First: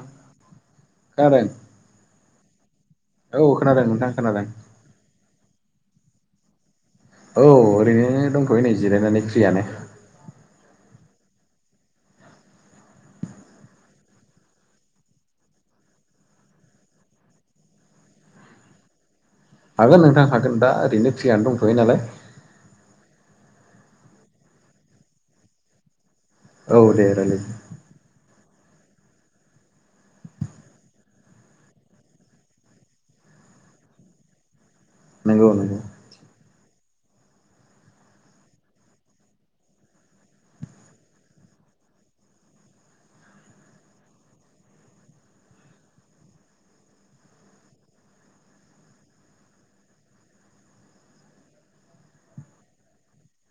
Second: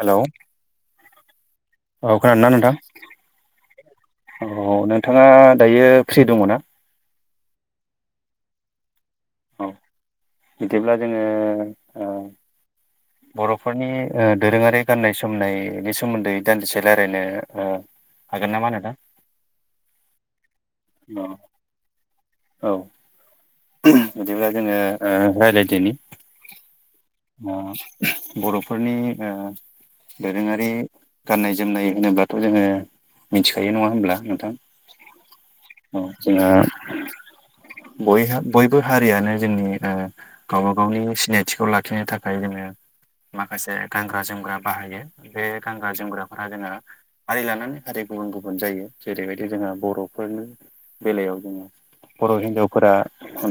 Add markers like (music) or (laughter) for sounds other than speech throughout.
Hello खोनादों औ खोनादोंना नोंथां? औ खोनादों नोंथां खोनादों औ नोंथाङा दायो फ्रि दङ ना? औ ओरैनो दंथ'यो नै जिरायनानै फ्रियानो औ बिदिब्ला जोङो ओ बर'फोरनि दोरोङारि गान्नाय जोमनायनि सोमोन्दै दान्दिसे रायलायनो ओ हागोन नामा नोंथां? हागोन नोंथां हागोन दा ओरैनो औ फ्रियानो दंथ'यो नालाय औ बिदिब्ला जोङो ओ रायलायदनि औ दे रायलाय बर'फोरनि ओ दोरोङारि गाननाय जोमनाय होनोब्लाथ' जोङो मिथिखायो नङा होनब्ला नोंथां? नंगौ नंगौ औ जोंङा बयहा बयबो हारियानो जोंनि ओ गावबा-गावनि सिनायथिखौ लाखिनो थाखाय माखासे गानग्रा-जोमग्रा बाहायो बे गानग्रा जोमग्राफोरा जोङो हारि लानानै हारि गुबुन-गुबुन जायगायाव जेरैबायदि जोंहा बर'फोरनि बेलायाव जोङो बर' हिनजाव फोरा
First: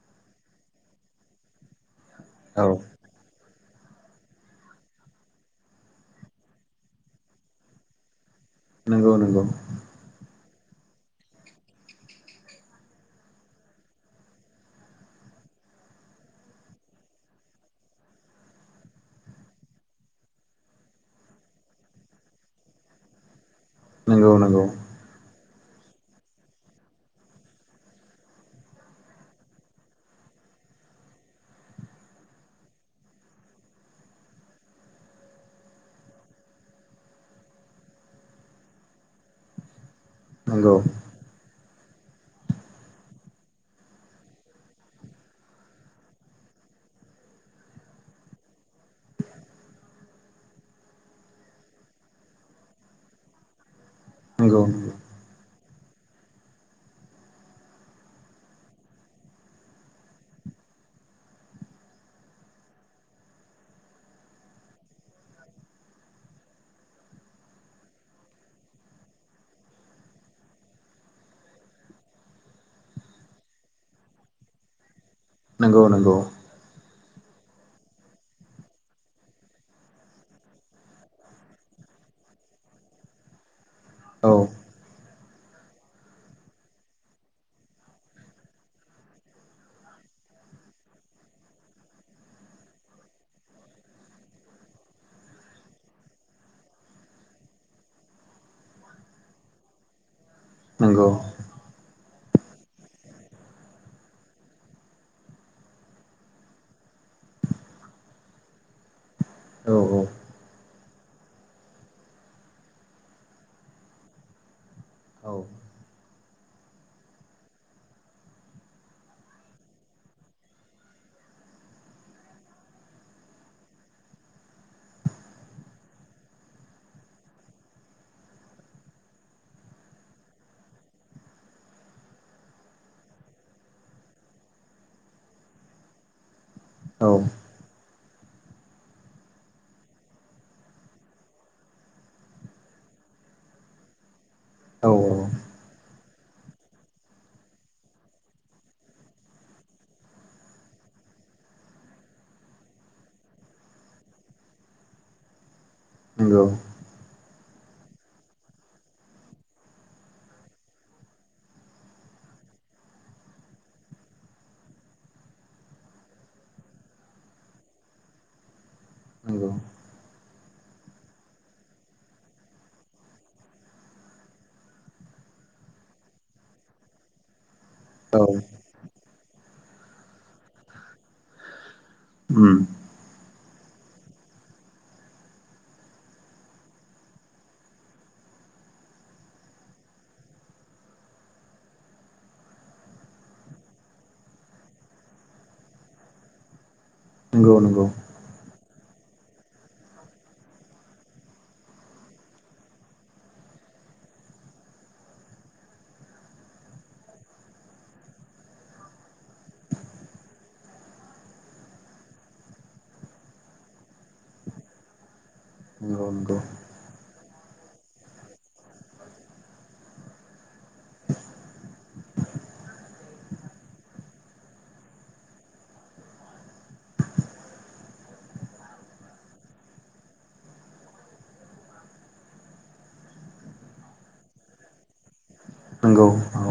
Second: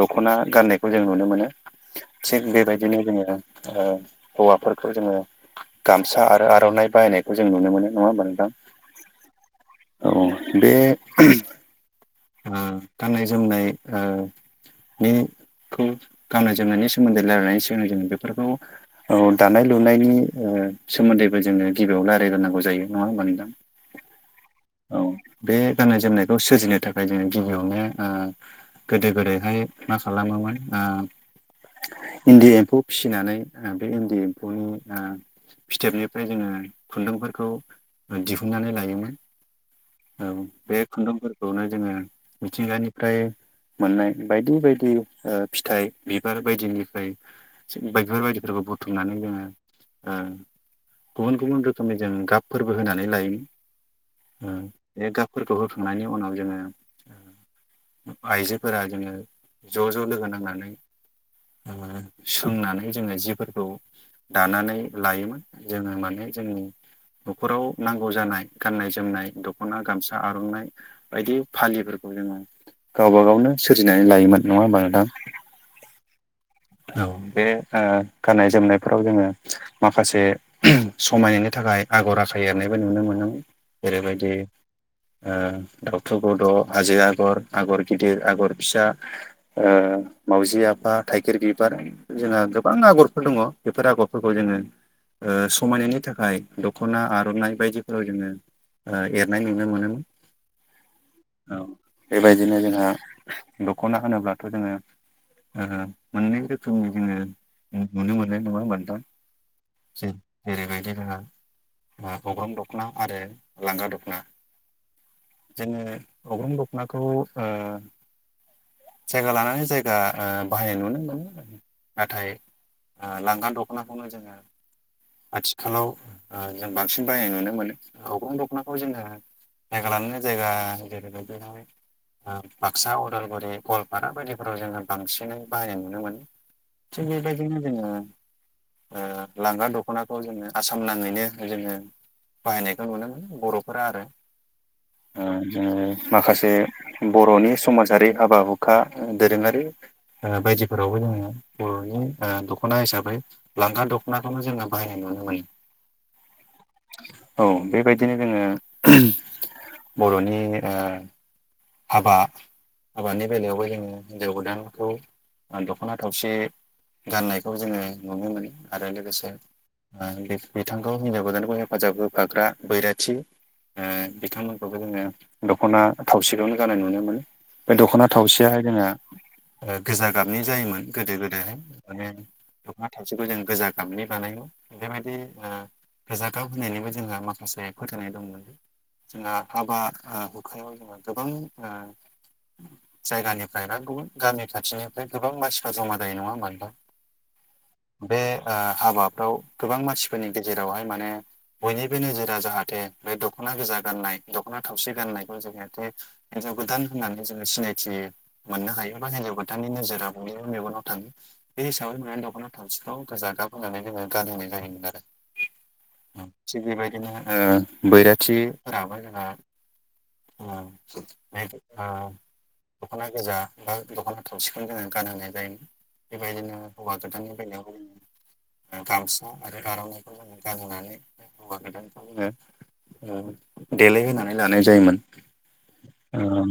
दख'ना गाननायखौ जों नुनो मोनो थिग औ बेबायदिनो जोङो ओ हौवाफोरखौ जोङो गामसा आरो आर'नाइ बाहायनायखौ जों नुनो मोनो नङा होमबा नोंथा नंगौ नंगौ औ बे ओ गाननाय-जोमनाय ओ बेखौ गाननाय जोमनायनि सोमोन्दै रायलायनायनि सिगां जोङो बेफोरखौ औ दानाय लुनायनि ओ सोमोन्दैबो जोङो गिबियाव रायज्लायग्रोनांगौ जायो नङा होमबा नोंथां? नंगौ नंगौ औ बे गाननाय जोमनायखौ सोरजिनो थाखा ओमफ्रायदि गिबियावनो ओ गोदो गोदायहाय मा खालामोमोन ओ इन्दि एम्फौ फिसिनानै बे इन्दि एम्फौनि ओ फिथोबनिफ्राय जोङो खुन्दुंफोरखौ दिहुननानै लायोमोन औ बे खुन्दुंफोरखौनो जोङो मिथिंगानिफ्राय मोननाय बायदि-बायदि फिथाइ बिबार बायदिनिफ्राय थिग बेफोरबायदिफोरखौ बुथुमनानै जोङो ओ गुबुन गुबुन रोखोमनि जोंङो गाब फोरबो होनानै लायोमोन ओ नंगौ नंगौ बे गाबफोरखौ होखांनायनि उनाव जोङो आइजोफोरा जोङो ज' ज' लोगो नांनानै सोंनानै जोङो जिफोरखौ दानानै लायोमोन जोङो माने जोंनि न'खराव नांगौ जानाय गाननाय जोमनाय दख'ना गामसा आर'नाइ बायदि फालिफोरखौ जोङो गावबा गावनो सोरजिनानै लायोमोन नङा होमबा नोंथां? नंगौ नंगौ औ बे गाननाय जोमनायफोराव जोङो माखासे (inaudible) समायनायनि थाखाय आगर आखाइ एरनायबो नुनो मोनो। जेरैबायदि औ ओ दाउथु बड' हाजै आगर आगर गिदिर आगर फिसा ओ माउजि आफा थाइगेर बिबार जोंहा गोबां आगरफोर दङ बेफोर आगरफोरखौ जोङो समायनायनि थाखाय दख'ना आर'नाइ बायदिफोराव जोङो ओ एरनाय नुनो मोनोमोन नंगौ औ बेबायदिनो जोंहा दख'ना होनोब्लाथ' जोङो मोननै रोखोमनि जोङो नुनो मोननाय नङा होमब दा औ ज जेरैबायदि जोंहा अग्राम दख'ना आरो लांगा दख'ना औ जोङो अग्रं दखनाखौ ओ जायगा लानानै जायगा बाहायनाय नुनो मोनो आरो। नाथाय लांगा दख'नाखौनो जोङो आथिखालाव जों बांसिन बायनाय नुनो मोनो। अग्रं दख'नाखौ जोङो जायगा लानानै जायगा (inaudible) बाक्सा उदालगुरि गवालपारा बायदिफोराव जोङो बांसिनै बाहायनाय नुनो मोनो। थिक औ बे बायदिनो जोङो लांगा दख'नाखौ जोङो आसाम नाङैनो जोङो बाहायनायखौ नुनो मोनो बर'फोरा आरो। औ ओ औ माखासे बर'नि समाजारि हाबा हुखा दोरोङारि बायदिफोरावबो जोङो बर'नि दख'ना हिसाबै लांगा दख'नाखौनो जोङो बाहायनाय नुनो मोनो। नंगौ औ बेबायदिनो जोङो बर'नि ओ हाबा हाबानि बेलायावबो जोङो हिन्जाव गोदानखौ दख'ना थावसि गाननायखौ जोङो नुनो मोनो आरो लोगोसे नंगौ बिथांखौ हिनजाव गोदानखौ हेफाजाब होफाग्रा बैराथि बिथांमोनखौबो जोङो दख'ना थावसिलावनो जानाय नुनो मोनो बे दख'ना औ थावसेयााय जोंना गोजा गाबनि जायोमोन गोदो गोदायहाय माने उम ना थाबसेखौ जों गोजा गाबनि बानायांगौ बेफोरबायदि ओ रजागाव होननिबो जोंहा माखासे फोथायनाय दंमोन आ हाबा ओ गोबां ओ जायगानिफ्राय बा गुबुन गामि खाथिनिफ्राय गोबां मानसिफ्रा जमा जायो नङा होमबा नोंथां? नंगौ नंगौ बे ओ हाबाफ्राव गोबां मानसिफोरनि गेजेरावहाय माने बयनिबो नोजोरा जाहाथे बे दख'ना गोजा गाननाय दख'ना थावसि गाननायखौ जेहाथे हिनजाव गोदान होननानै जोङो सिनायथियो। मोननो हायो बा हिनजाव गोदाननि नोजोरा बयनिबो मेगनाव थाङो बे हिसाबै माने दख'ना थामसिखौ गोजा गाब होनानै जोङो गानहोनाय जायोमोन आरो। (unintelligible) थिग बेबायदिनो ओ बैराथिफोराबो जोंहा (unintelligible) (unintelligible) दख'ना गोजा बा दख'ना थावसिखौनो जोङो गानहोनाय जायो। बेबायदिनो हौवा गोदाननि बेलायावबो‌ गामसा आरो आर'नाइखौ जोङो गानहोनानै हौवा गोदानखौ जोङो (unintelligible) देलायहोनानै लानाय जायोमोन। नंगौ औ ओ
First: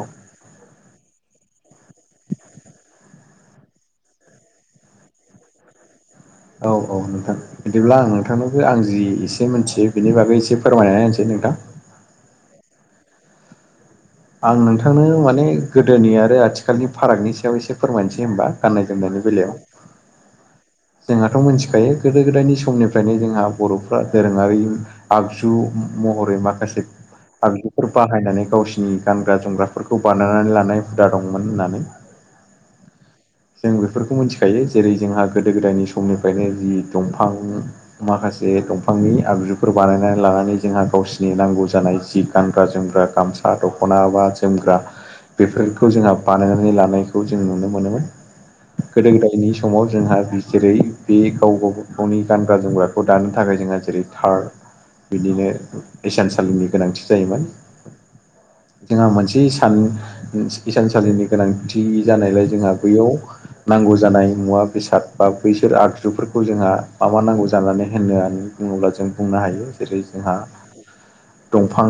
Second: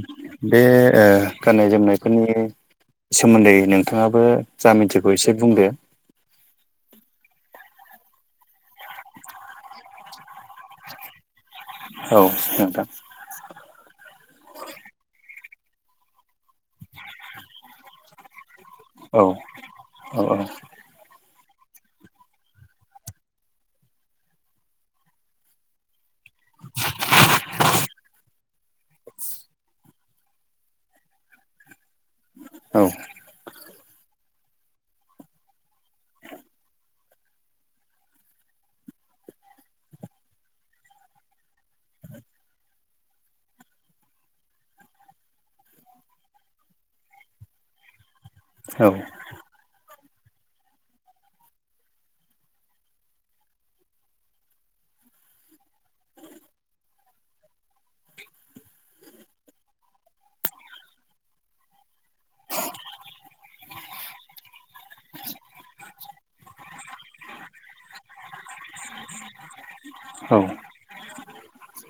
बे ओ गाननाय जोमनायफोरनि सोमोन्दै नोंथाङाबो जा मिथिगौ एसे बुंदो औ औ नोंथां बिदिब्ला आं नोंथांनोबो आं जि एसे मोनथियो बिनि बागै एसे फोरमायनानै होनोसै नोंथां। औ नोंथां। आं नोंथांनो माने गोदोनि आरो आथिखालनि फारागनि सायाव एसे फोरमायसै होनबा गाननाय जोमनायनि बेलायाव अ जोंहाथ' मोनथिखायो गोदो गोदायनि समनिफ्रायनो जोंहा बर'फ्रा दोरोङारि आगजु महरै माखासे आगजुफोर बाहायनानै गावसिनि गानग्रा जोमग्राफोर खौ बानायनानै लानाय हुदा दंमोन होननानै औ जों बेफोरखौ मोनथिखायो जेरै जोंहा गोदो गोदायनि समनिफ्रायनो जि दंफां माखासे दंफांनि आगजुफोर बानायनानै लानानै जोंहा गावसिनि नांगौ जानाय जि गानग्रा जोमग्रा गामसा दख'ना बा जोमग्रा बेफोरखौ जोंहा बानायनानै लानायखौ जों नुनो मोनोमोन। औ गोदो गोदायनि समाव जोंहा जेरै बे गाव-गावबा गावनि गानग्रा जोमग्राखौ दानो थाखाय जोंहा जेरै थार बिदिनो इसानसालिनि गोनांथि जायोमोन। जोंहा मोनसे सान‌ इसानसालिनि गोनांथि जानायलाय जोंहा बैयाव नांगौ जानाय मुवा बेसाद बा बैसोर आगजुफोरखौ जोंहा माबा नांगौ जानानै होनो (unintelligible) बुङोब्ला जों बुंनो हायो जेरै जोंहा दंफां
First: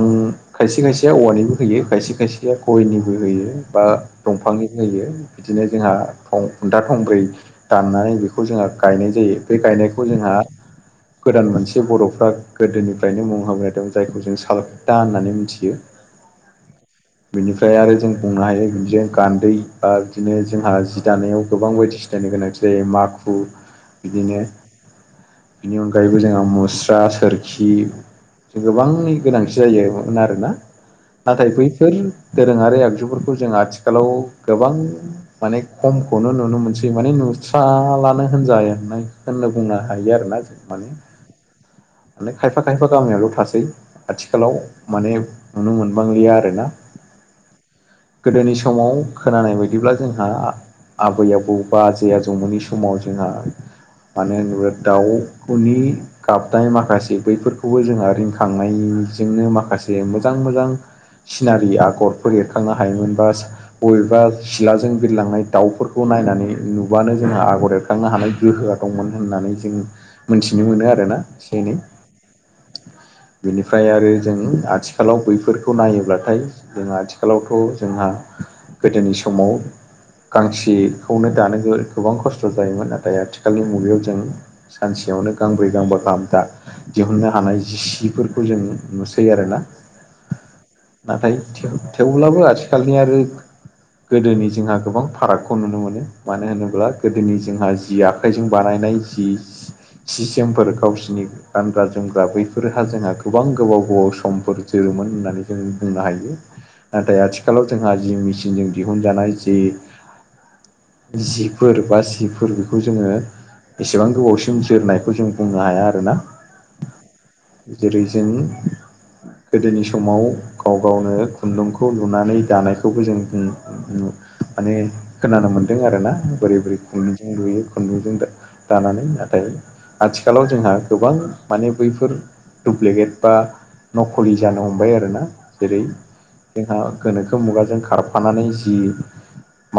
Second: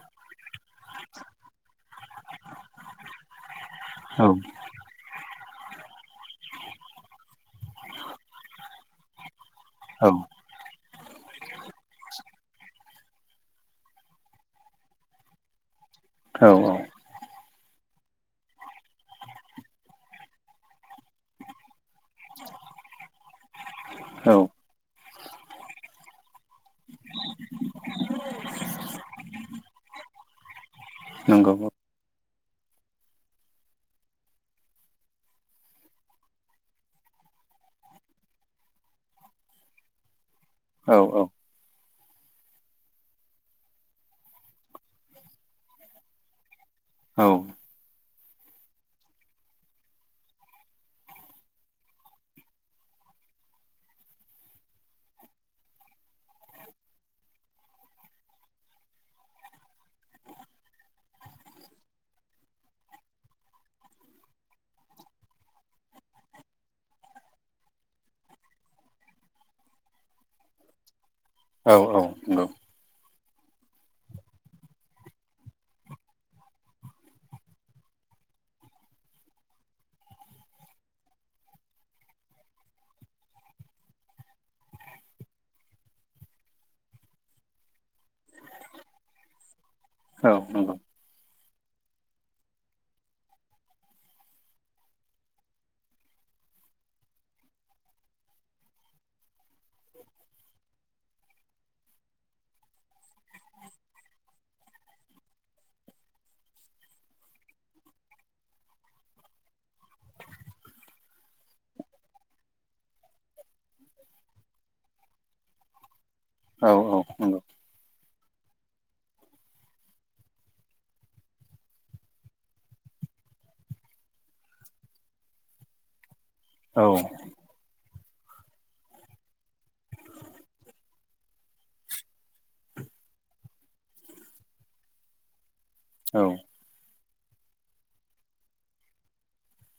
खायसे-खायसेया औवानिबो होयो खायसे खायसेया गयनिबो होयो बा दंफांनि होयो बिदिनो जोंहां थं खुन्था थंब्रै दाननानै बेखौ जोंहा गायनाय जायो। दै गायनायखौ औ जोंहा गोदान मोनसे बर'फ्रा गोदोनिफ्रायनो मुं होबोदों जायखौ जों साल ता होननानै मिथियो औ औ बिनिफ्राय आरो जों बुंनो हायो बिदिनो गान्दै बा बिदिनो जोंहा जि दानायाव गोबां बायदिसि जायनो गोनांथि जायो माखु औ बिदिनो बिनि अनगायैबो जोंहा मुस्रा सोरखि गोबांनि गोनांथि जायो मोन आरोना नाथाय नंगौ बैफोर दोरोङारि आगजुफोरखौ जों आथिखालाव गोबां माने खमखौनो नुनो मोनसै माने नुस्राला नो होनजानाय होननो बुंनो हायो आरोना जों माने औ औ माने खायफा-खायफा गामियावल' थासै आथिखालाव माने नुनो मोनबांलिया आरोना। औ गोदोनि समाव खोनानाय बायदिब्ला जोंहा आबै आबौ बा आजै आजौमोननि समाव जोंहा मानो होनोब्ला दाउखौनि गाबनाय माखासे बैफोरखौबो जोंहा रिंखांनायजोंनो माखासे मोजां मोजां सिनारि आगरफोर एरखांनो हायोमोन बा बबेबा सिलाजों बिरलांनाय दाउफोरखौ नायनानै नुबानो जोंहा आ आगर एरखांनो हानाय गोहोआ दंमोन होननानै जों मोनथिनो मोनो आरोना। औ औ नंगौ बिनिफ्राय आरो जों आथिखालाव बैफोरखौ नायोब्लाथाय जों आथिखालावथ' जोंहा गोदोनि समाव गांसेखौनो दानो गोबां खस्थ' खस्थ' जायोमोन नाथाय आथिखालनि मुगायाव जों सानसेयावनो गांब्रै गांबा गाहाम दा दिहुननो हानाय जि सिफोरखौ जों नुसै आरो ना औ नंगौ नाथाय थेवब्लाबो आथिखालनिया आरो गोदोनि जोंहा गोबां फारागखौ नुनो मोनो मानो होनोब्ला गोदोनि जोंहा जि आखाइजों बानायनाय जि सि जोमफोर गावसोरनि गानग्रा जोमग्रा बैफोरहा जोंहा गोबां गोबाव गोबाव समफोर जोरोमोन होननानै जों बुंनो हायो। नाथाय आथिखालाव जोंहा जि मेसिनजों दिहुनजानाय जि जि फोर बा सिफोर बेखौ जोङो एसेबां गोबावसिम जोरनायखौ जों बुंनो हाया आरोना औ औ नंगौ जेरै जों गोदोनि समाव गाव गावनो खुन्दुंखौ लुनानै दानायखौबो जों बुं माने खोनानो मोन्दों आरोना बोरै बोरै औ खुनदुंजों लुयो। खुन्दुंजों दानानै नाथाय आथिखालाव जोंहा गोबां माने बैफोर दुप्लिकेट बा नखलि जानो हमबाय आरो ना जेरै औ जोंहा गोनोखो मुगाजों खारफानानै जि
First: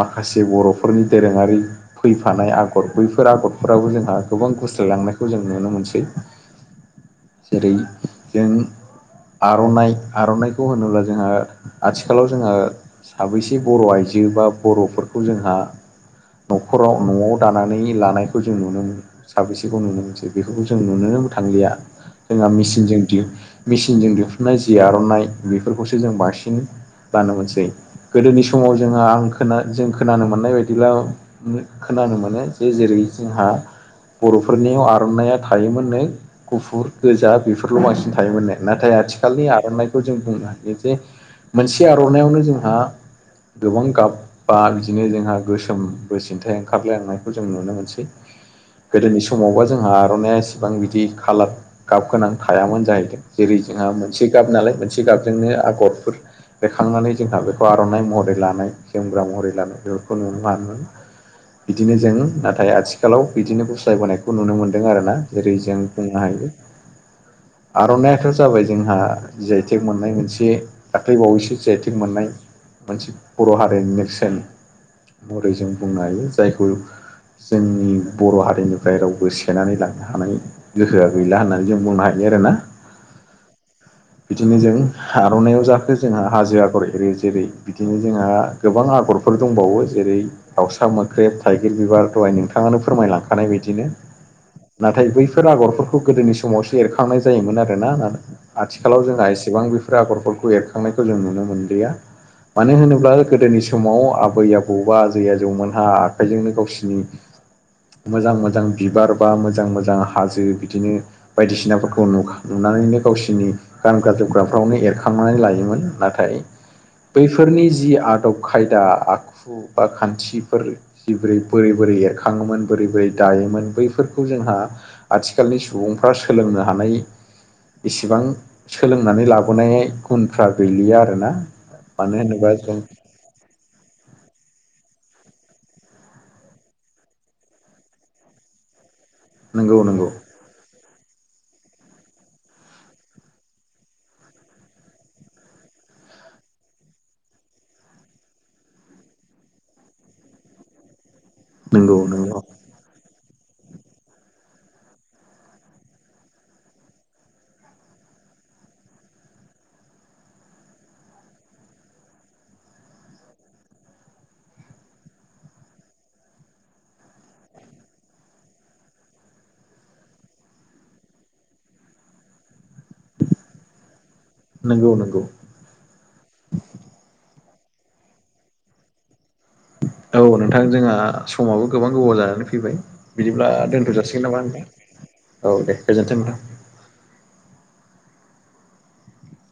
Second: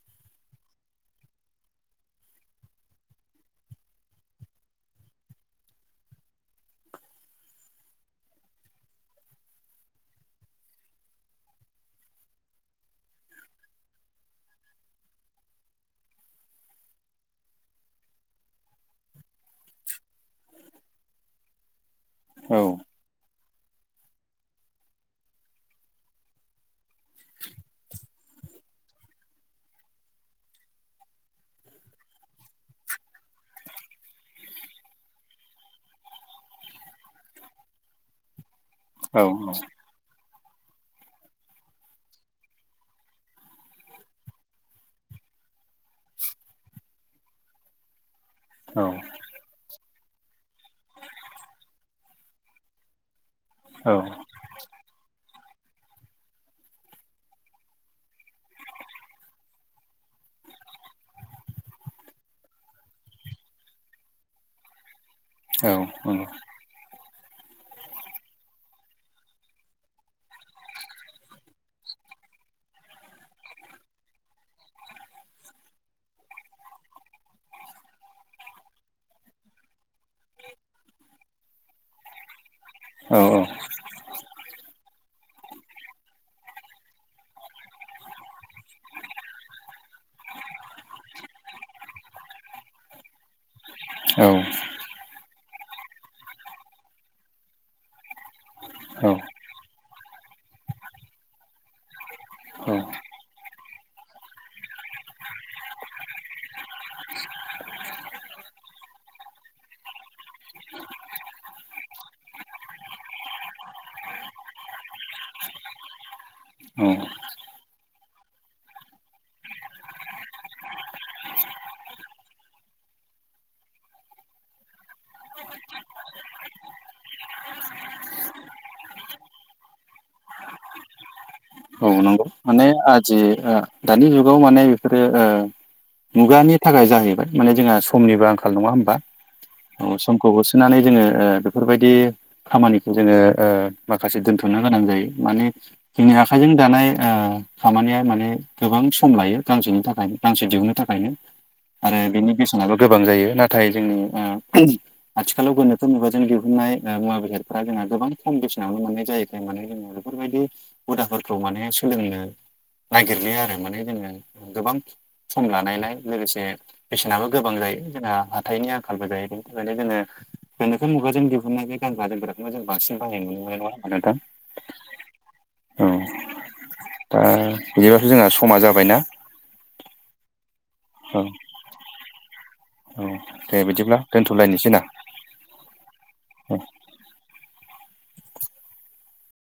माखासे बर'फोरनि दोरों ङारि फैफानाय आगर बैफोर आगरफोरावबो जोंहा गोबां गुस्लायलांनायखौ जों नुनो मोनसै। जेरै जों आर'नाइ आर'नाइखौ होनोब्ला जोंहा आथिखालाव जोंहा साबैसे बर' आइजो बा बर'फोरखौ जोंहा न'खराव न'आव दानानै लानायखौ जों नुनो मोनो। साबेसेखौ नुनो मोनसै बेखौबो जों नुनोनो थांलिया जोंहा औ मेचिनजों दि मेसिनजों दिहुननाय जि आर'नाइ बेफोरखौसो जों बांसिन लानो मोनसै गोदोनि समाव जोंहा आं खोना जों खोनानो मोननाय बायदिब्ला खोनानो मोनो जे जेरै जोंहा बर'फोरनियाव आर'नाइया थायोमोन नों गुफुर गोजा बेफोरल' बांसिन थायोमोननो। नाथाय औ आथिखालनि आर'नाइखौ जों बुंनो हायो जे मोनसे आर'नाइआवनो जोंहा गोबां गाब बा बिदिनो जोंहा गोसोम बो सिन्थाय ओंखारलायलांनायखौ जों नुनो मोनसै। गोदोनि समावबा जोंहा आर'नाइया एसेबां बिदि खालार गाब गोनां थायामोन जाहैदों। जेरै जोंहा मोनसे गाब नालाय मोनसे गाबजोंनो आगरफोर बेखांनानै जोंहा बेखौ आर'नाइ महरै लानाय जोमग्रा महरै लानाय बेफोरखौ नुनो मोनामोन। बिदिनो जों नाथाय आथिखालाव बिदिनो बुस्लायबोनायखौ नुनो मोन्दों आर ना जेरै जों बुंनो हायो। आर'नाइआथ जाबाय जोंहा जि आइ थेक मोननाय मोनसे दाख्लै बावैसो जि आइ थेक मोननाय मोनसे बर' हारिनि नेरसोन। मरै जों बुंनो हायो जायखौ जोंनि बर' हारिनिफ्राय रावबो सेननानै लानो हानाय गोहोआ गैला होननानै जों बुंनो हायो आरोना बिदिनो जों आर'नाइआव जाखो जोंहा हाजो आगर एरि जेरै बिदिनो जोंहा गोबां आगरफोर दंबावो जेरै दाउसा मोख्रेब थाइगिर बिबार दहाय नोंथाङानो फोरमायलांखानाय बायदिनो औ नाथाय बैफोर आगरफोरखौ गोदोनि समावसो एरखांनाय जायोमोन आरो ना। औ आथिखालाव जोंहा एसेबां बेफोर आगरफोरखौ एरखांनायखौ जों नुनो मोनलिया। मानो होनोब्ला गोदोनि समाव आबै आबौबा दै आ जौमोनहा आखाइजोंनो गावसिनि मोजां मोजां बिबार बा मोजां मोजां हाजो बिदिनो बायदिसिनाफोरखौ नुनानैनो गावसिोरनि गानग्रा जोमग्राफ्रावनो एरखांनानै लायोमोन नाथाय औ बैफोरनि जि आदब खायदा आखु बा खान्थिफोर जि बोरै बोरै बोरै एरखाङोमोन बोरै बोरै दायोमोन बैफोरखौ जोंहा आथिखालनि सुबुंफ्रा सोलोंनो हानाय इसेबां सोलोंनानै लाबोनाय गुनफ्रा गैलिया आरोना। औ मानो नंगौ होनोबा माने जों आजि ओ दानि जुगाव माने बेफोरो ओ मुगानि थाखाय जाहैबाय माने जोंहा समनिबो आंखाल नङा होमबा नंगौ अ नंगौ समखौबो सुनानै जोङो ओ बेफोरबायदि खामानिखौ जोङो ओ माखासे दोनथ'नो गोनां जायो मानेनि आखाइजों दानाय ओ खामानिया माने गोबां सम लायो गांसेनि थाखायनो गांसे दिहुननो थाखायनो आरो नंगौ बिनि बेसेनाबो गोबां जायो नाथाय ओ जोंनि आथिखालाव गोनोथो मुुबाजों दिहुननाय मुवा बेसादफोरा जोंहा गोबां खम बेसेनावनो मोननाय जायैखाय माने जों बेफोरबायदि हुदाफोरखौ माने सोलोंनो नागिरलयो आरो माने जोङो गोबां सम लानायलाय लोगोसे बेसेनाबो गोबां जायो जोंहा हाथाइनि आंखालबो जायो बेनि थाखायनो जोङो बेनिखो मुगाजों दिहुननाय बे गानग्रा जोमग्राफोरखौखौ जों बांसिन बाहाय नुनो मोननाय नङा नोंथां। नंगौ नंगौ। औ दा बिदिब्लाथ' जोंना समा जाबायना? औ नोंथां जोंहा औ समाबो गोबां गोबाव जानानै फैबाय। औ बिदिब्ला दे दोनथ' जाासिगोन नामा (unintelligible) दोनथ'लायनोसै ना औ दे गोजोन्थों नोंथां।